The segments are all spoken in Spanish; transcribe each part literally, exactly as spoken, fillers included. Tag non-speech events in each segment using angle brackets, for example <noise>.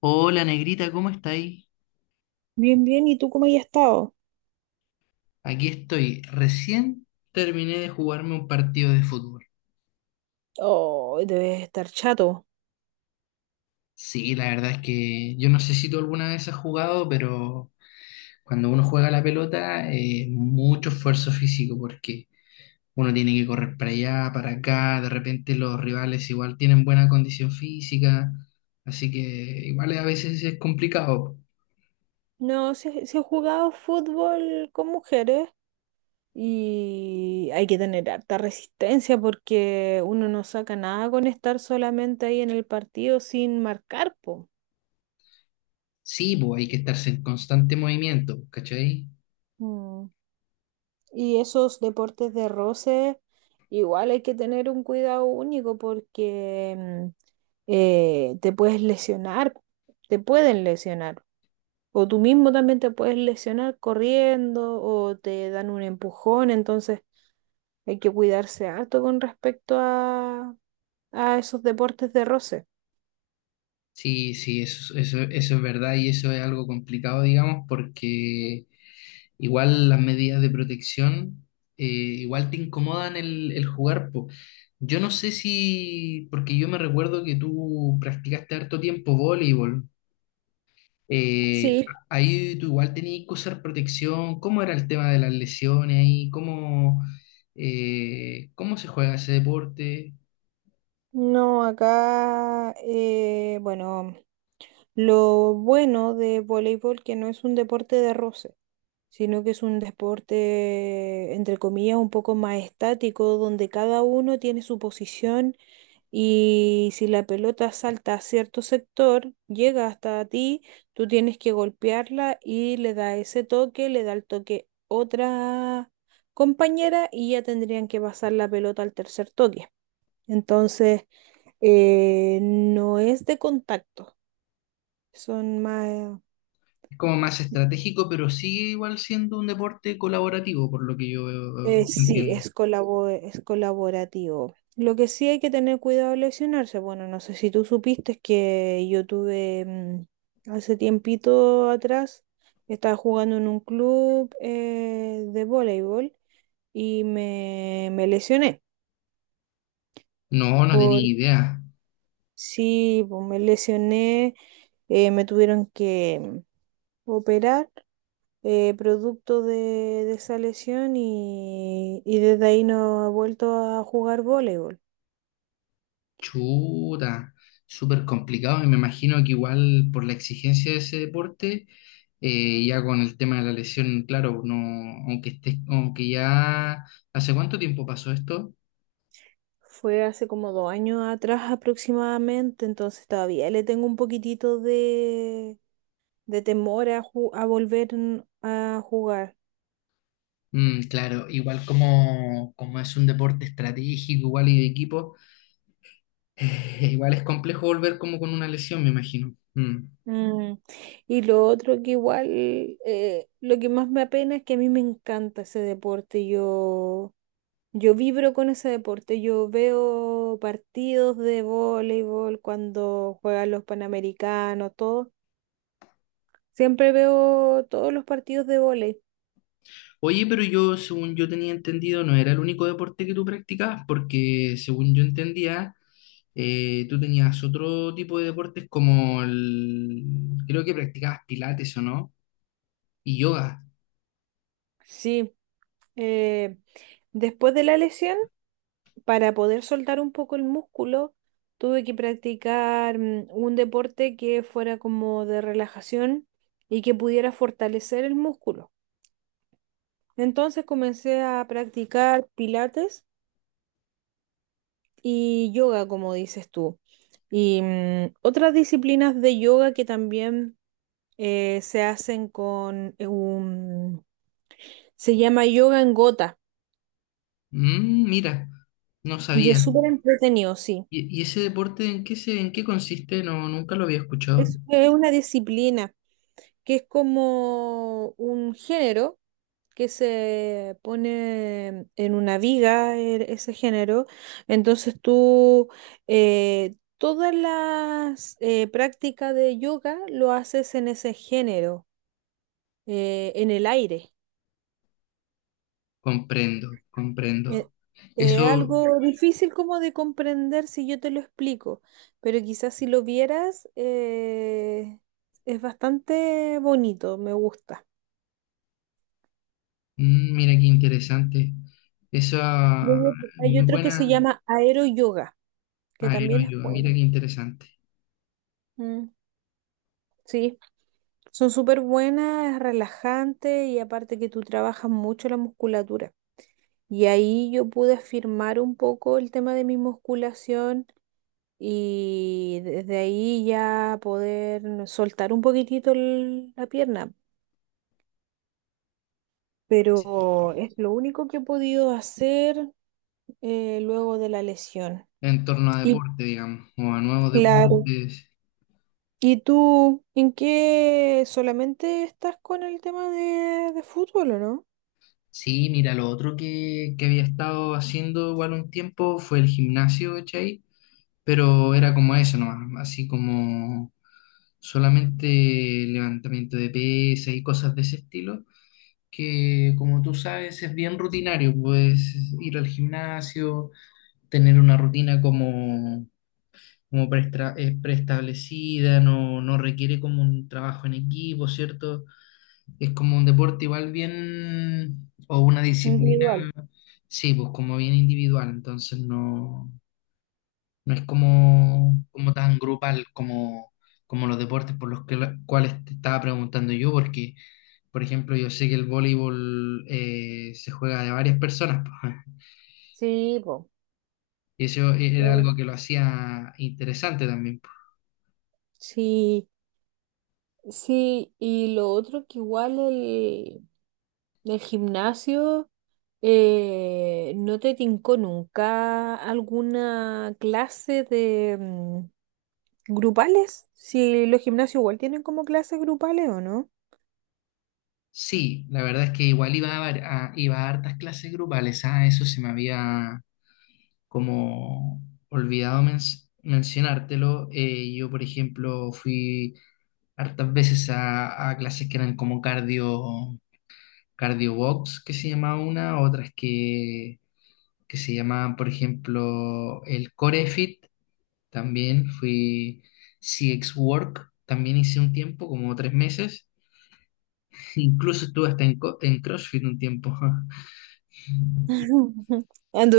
Hola negrita, ¿cómo estáis? Bien, bien, ¿y tú cómo has estado? Aquí estoy. Recién terminé de jugarme un partido de fútbol. Oh, debes estar chato. Sí, la verdad es que yo no sé si tú alguna vez has jugado, pero cuando uno juega la pelota, eh, mucho esfuerzo físico porque uno tiene que correr para allá, para acá. De repente los rivales igual tienen buena condición física, así que igual a veces es complicado. No, si, si he jugado fútbol con mujeres y hay que tener harta resistencia porque uno no saca nada con estar solamente ahí en el partido sin marcar, po. Sí, pues hay que estarse en constante movimiento, ¿cachai? Mm. Y esos deportes de roce, igual hay que tener un cuidado único porque mm, eh, te puedes lesionar, te pueden lesionar. O tú mismo también te puedes lesionar corriendo o te dan un empujón, entonces hay que cuidarse harto con respecto a, a esos deportes de roce. Sí, sí, eso, eso, eso es verdad y eso es algo complicado, digamos, porque igual las medidas de protección eh, igual te incomodan el, el jugar, po. Yo no sé si, porque yo me recuerdo que tú practicaste harto tiempo voleibol, eh, Sí, ahí tú igual tenías que usar protección. ¿Cómo era el tema de las lesiones ahí? ¿Cómo, eh, cómo se juega ese deporte? no, acá, eh, bueno, lo bueno de voleibol que no es un deporte de roce, sino que es un deporte, entre comillas, un poco más estático, donde cada uno tiene su posición y si la pelota salta a cierto sector, llega hasta ti, tú tienes que golpearla y le da ese toque, le da el toque otra compañera y ya tendrían que pasar la pelota al tercer toque. Entonces, eh, no es de contacto, son más... Es como más estratégico, pero sigue igual siendo un deporte colaborativo, por lo que yo eh, Eh, sí, entiendo. es colabo- es colaborativo. Lo que sí hay que tener cuidado al lesionarse. Bueno, no sé si tú supiste que yo tuve mm, hace tiempito atrás, estaba jugando en un club eh, de voleibol y me, me lesioné. No, no tenía Por, idea. sí, pues me lesioné, eh, me tuvieron que mm, operar eh, producto de, de esa lesión y, y desde ahí no he vuelto a jugar voleibol. Chuta, súper complicado. Y me imagino que igual por la exigencia de ese deporte, eh, ya con el tema de la lesión, claro, no, aunque estés, aunque ya. ¿Hace cuánto tiempo pasó esto? Fue hace como dos años atrás aproximadamente, entonces todavía le tengo un poquitito de, de temor a, ju- a volver en- a jugar. Mm, claro, igual como, como es un deporte estratégico, igual y de equipo, <laughs> eh, igual es complejo volver como con una lesión, me imagino. Mm. Mm, y lo otro que igual, eh, lo que más me apena es que a mí me encanta ese deporte. Yo, yo vibro con ese deporte. Yo veo partidos de voleibol cuando juegan los Panamericanos, todo. Siempre veo todos los partidos de voleibol. Oye, pero yo, según yo tenía entendido, no era el único deporte que tú practicabas, porque según yo entendía, eh, tú tenías otro tipo de deportes como el... Creo que practicabas pilates o no, y yoga. Sí. Eh, después de la lesión, para poder soltar un poco el músculo, tuve que practicar mm, un deporte que fuera como de relajación y que pudiera fortalecer el músculo. Entonces comencé a practicar pilates y yoga, como dices tú. Y mm, otras disciplinas de yoga que también eh, se hacen con eh, un... Se llama yoga en gota Mm, mira, no y sabía. es súper entretenido, sí. ¿Y, y ese deporte en qué se, en qué consiste? No, nunca lo había escuchado. Es, es una disciplina que es como un género que se pone en una viga e- ese género. Entonces tú eh, todas las eh, prácticas de yoga lo haces en ese género, eh, en el aire. Comprendo, comprendo. Eh, eh, Eso, algo difícil como de comprender si yo te lo explico, pero quizás si lo vieras eh, es bastante bonito, me gusta. mm, mira qué interesante. Esa Luego hay muy otro que se buena llama aero yoga que también es aeroyoga, mira bueno. qué interesante. Mm, sí, son súper buenas, es relajante y aparte que tú trabajas mucho la musculatura. Y ahí yo pude afirmar un poco el tema de mi musculación y desde ahí ya poder soltar un poquitito el- la pierna. Pero es lo único que he podido hacer eh, luego de la lesión. En torno a Y deporte, digamos, o a nuevos claro. deportes. ¿Y tú en qué solamente estás con el tema de, de fútbol o no? Sí, mira, lo otro que, que había estado haciendo igual un tiempo fue el gimnasio, ¿cachai? Pero era como eso nomás, así como solamente levantamiento de pesas y cosas de ese estilo, que como tú sabes es bien rutinario. Puedes ir al gimnasio, tener una rutina como, como preestra- eh, preestablecida. No, no requiere como un trabajo en equipo, ¿cierto? Es como un deporte igual bien, o una disciplina, Individual. sí, pues como bien individual. Entonces no, no es como, como tan grupal como, como los deportes por los que, cuales te estaba preguntando yo, porque, por ejemplo, yo sé que el voleibol eh, se juega de varias personas, pues, Sí, po. <laughs> y eso e, Qué era bu- algo que lo hacía interesante también, pues. Sí, sí, y lo otro que igual el, el gimnasio, eh, ¿no te tincó nunca alguna clase de mm, grupales? Si los gimnasios igual tienen como clases grupales o no. Sí, la verdad es que igual iba a, var- a- iba a hartas clases grupales. Ah, eso se me había como olvidado men- mencionártelo. Eh, yo, por ejemplo, fui hartas veces a, a clases que eran como cardio, cardio box, que se llamaba una, otras que, que se llamaban, por ejemplo, el Core Fit, también fui C X Work, también hice un tiempo, como tres meses, <laughs> incluso estuve hasta en, co- en CrossFit un tiempo. <laughs> <laughs>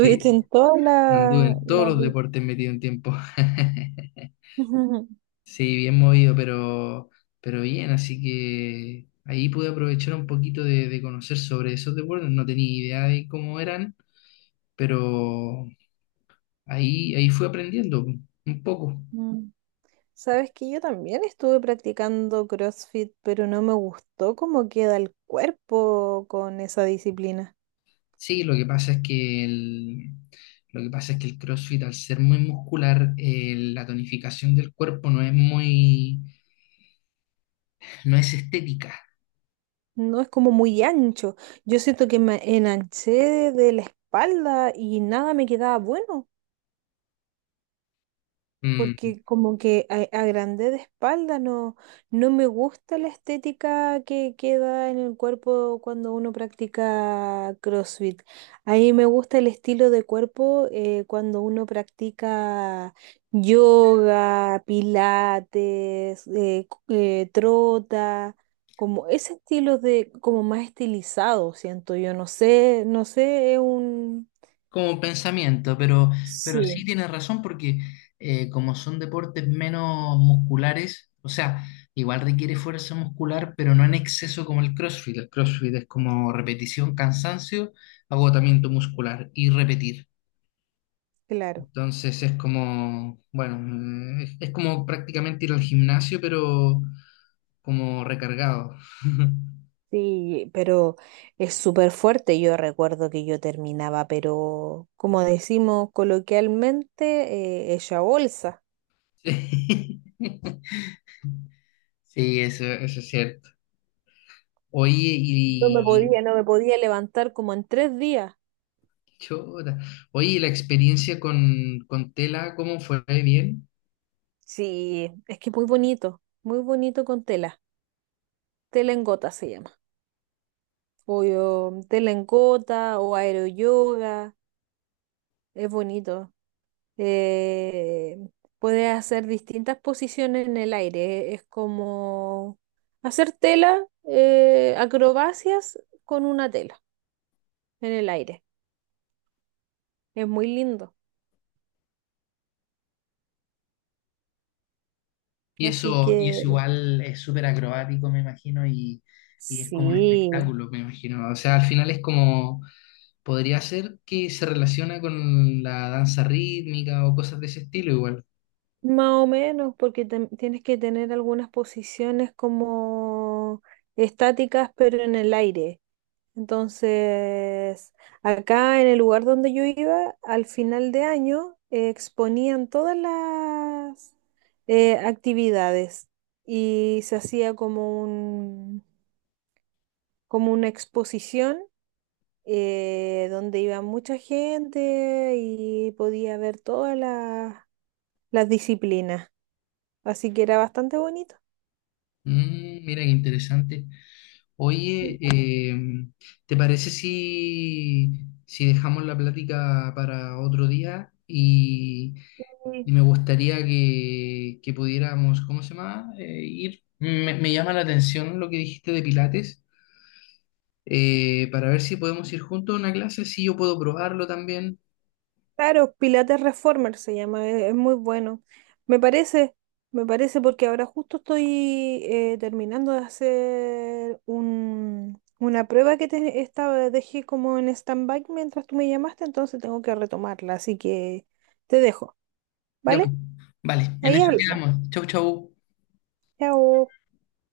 Sí, en todas anduve en todos las... los deportes metido un tiempo. <laughs> Sí, bien movido, pero, pero bien, así que ahí pude aprovechar un poquito de, de conocer sobre esos deportes. No tenía idea de cómo eran, pero ahí, ahí fui aprendiendo un poco. las- <laughs> Sabes que yo también estuve practicando CrossFit, pero no me gustó cómo queda el cuerpo con esa disciplina. Sí, lo que pasa es que el, lo que pasa es que el CrossFit, al ser muy muscular, eh, la tonificación del cuerpo no es muy, no es estética. No es como muy ancho. Yo siento que me enanché de la espalda y nada me quedaba bueno, Mm. porque como que a, a grande de espalda no, no me gusta la estética que queda en el cuerpo cuando uno practica CrossFit. A mí me gusta el estilo de cuerpo eh, cuando uno practica yoga, pilates, eh, c- eh, trota. Como ese estilo de, como más estilizado, siento yo, no sé, no sé, es un... Como pensamiento, pero, pero sí Sí. tienes razón porque eh, como son deportes menos musculares, o sea, igual requiere fuerza muscular, pero no en exceso como el CrossFit. El CrossFit es como repetición, cansancio, agotamiento muscular y repetir. Claro. Entonces es como, bueno, eh, es, es como prácticamente ir al gimnasio, pero como recargado. <laughs> Sí, pero es súper fuerte. Yo recuerdo que yo terminaba, pero como decimos coloquialmente, eh, hecha bolsa. Sí, <laughs> sí, eso, eso es cierto. Oye, No me y podía, no me podía levantar como en tres días. Chuta. Oye, ¿y la experiencia con, con tela, ¿cómo fue? ¿Bien? Sí, es que muy bonito, muy bonito con tela. Tela en gota se llama. O yo- tela en gota o aeroyoga. Es bonito. eh, puedes hacer distintas posiciones en el aire. Es como hacer tela, eh, acrobacias con una tela en el aire. Es muy lindo. Y Así eso, y que eso igual es súper acrobático, me imagino, y, y es como un sí, espectáculo, me imagino. O sea, al final es como, podría ser que se relaciona con la danza rítmica o cosas de ese estilo igual. más o menos, porque tam- tienes que tener algunas posiciones como estáticas, pero en el aire. Entonces, acá en el lugar donde yo iba, al final de año eh, exponían todas las eh, actividades y se hacía como un, como una exposición eh, donde iba mucha gente y podía ver todas las, las disciplinas. Así que era bastante bonito. Mm, mira qué interesante. Oye, em, ¿te parece si, si dejamos la plática para otro día? Y Sí. me gustaría que, que pudiéramos, ¿cómo se llama? Eh, ir. Me, me llama la atención lo que dijiste de Pilates, eh, para ver si podemos ir juntos a una clase, si yo puedo probarlo también. Claro, Pilates Reformer se llama, e- es muy bueno. Me parece, me parece porque ahora justo estoy eh, terminando de hacer un, una prueba que te estaba, dejé como en stand-by mientras tú me llamaste, entonces tengo que retomarla, así que te dejo, Ya, pues, ¿vale? vale, en Ahí eso hablamos. quedamos. Chau, chau. Chao.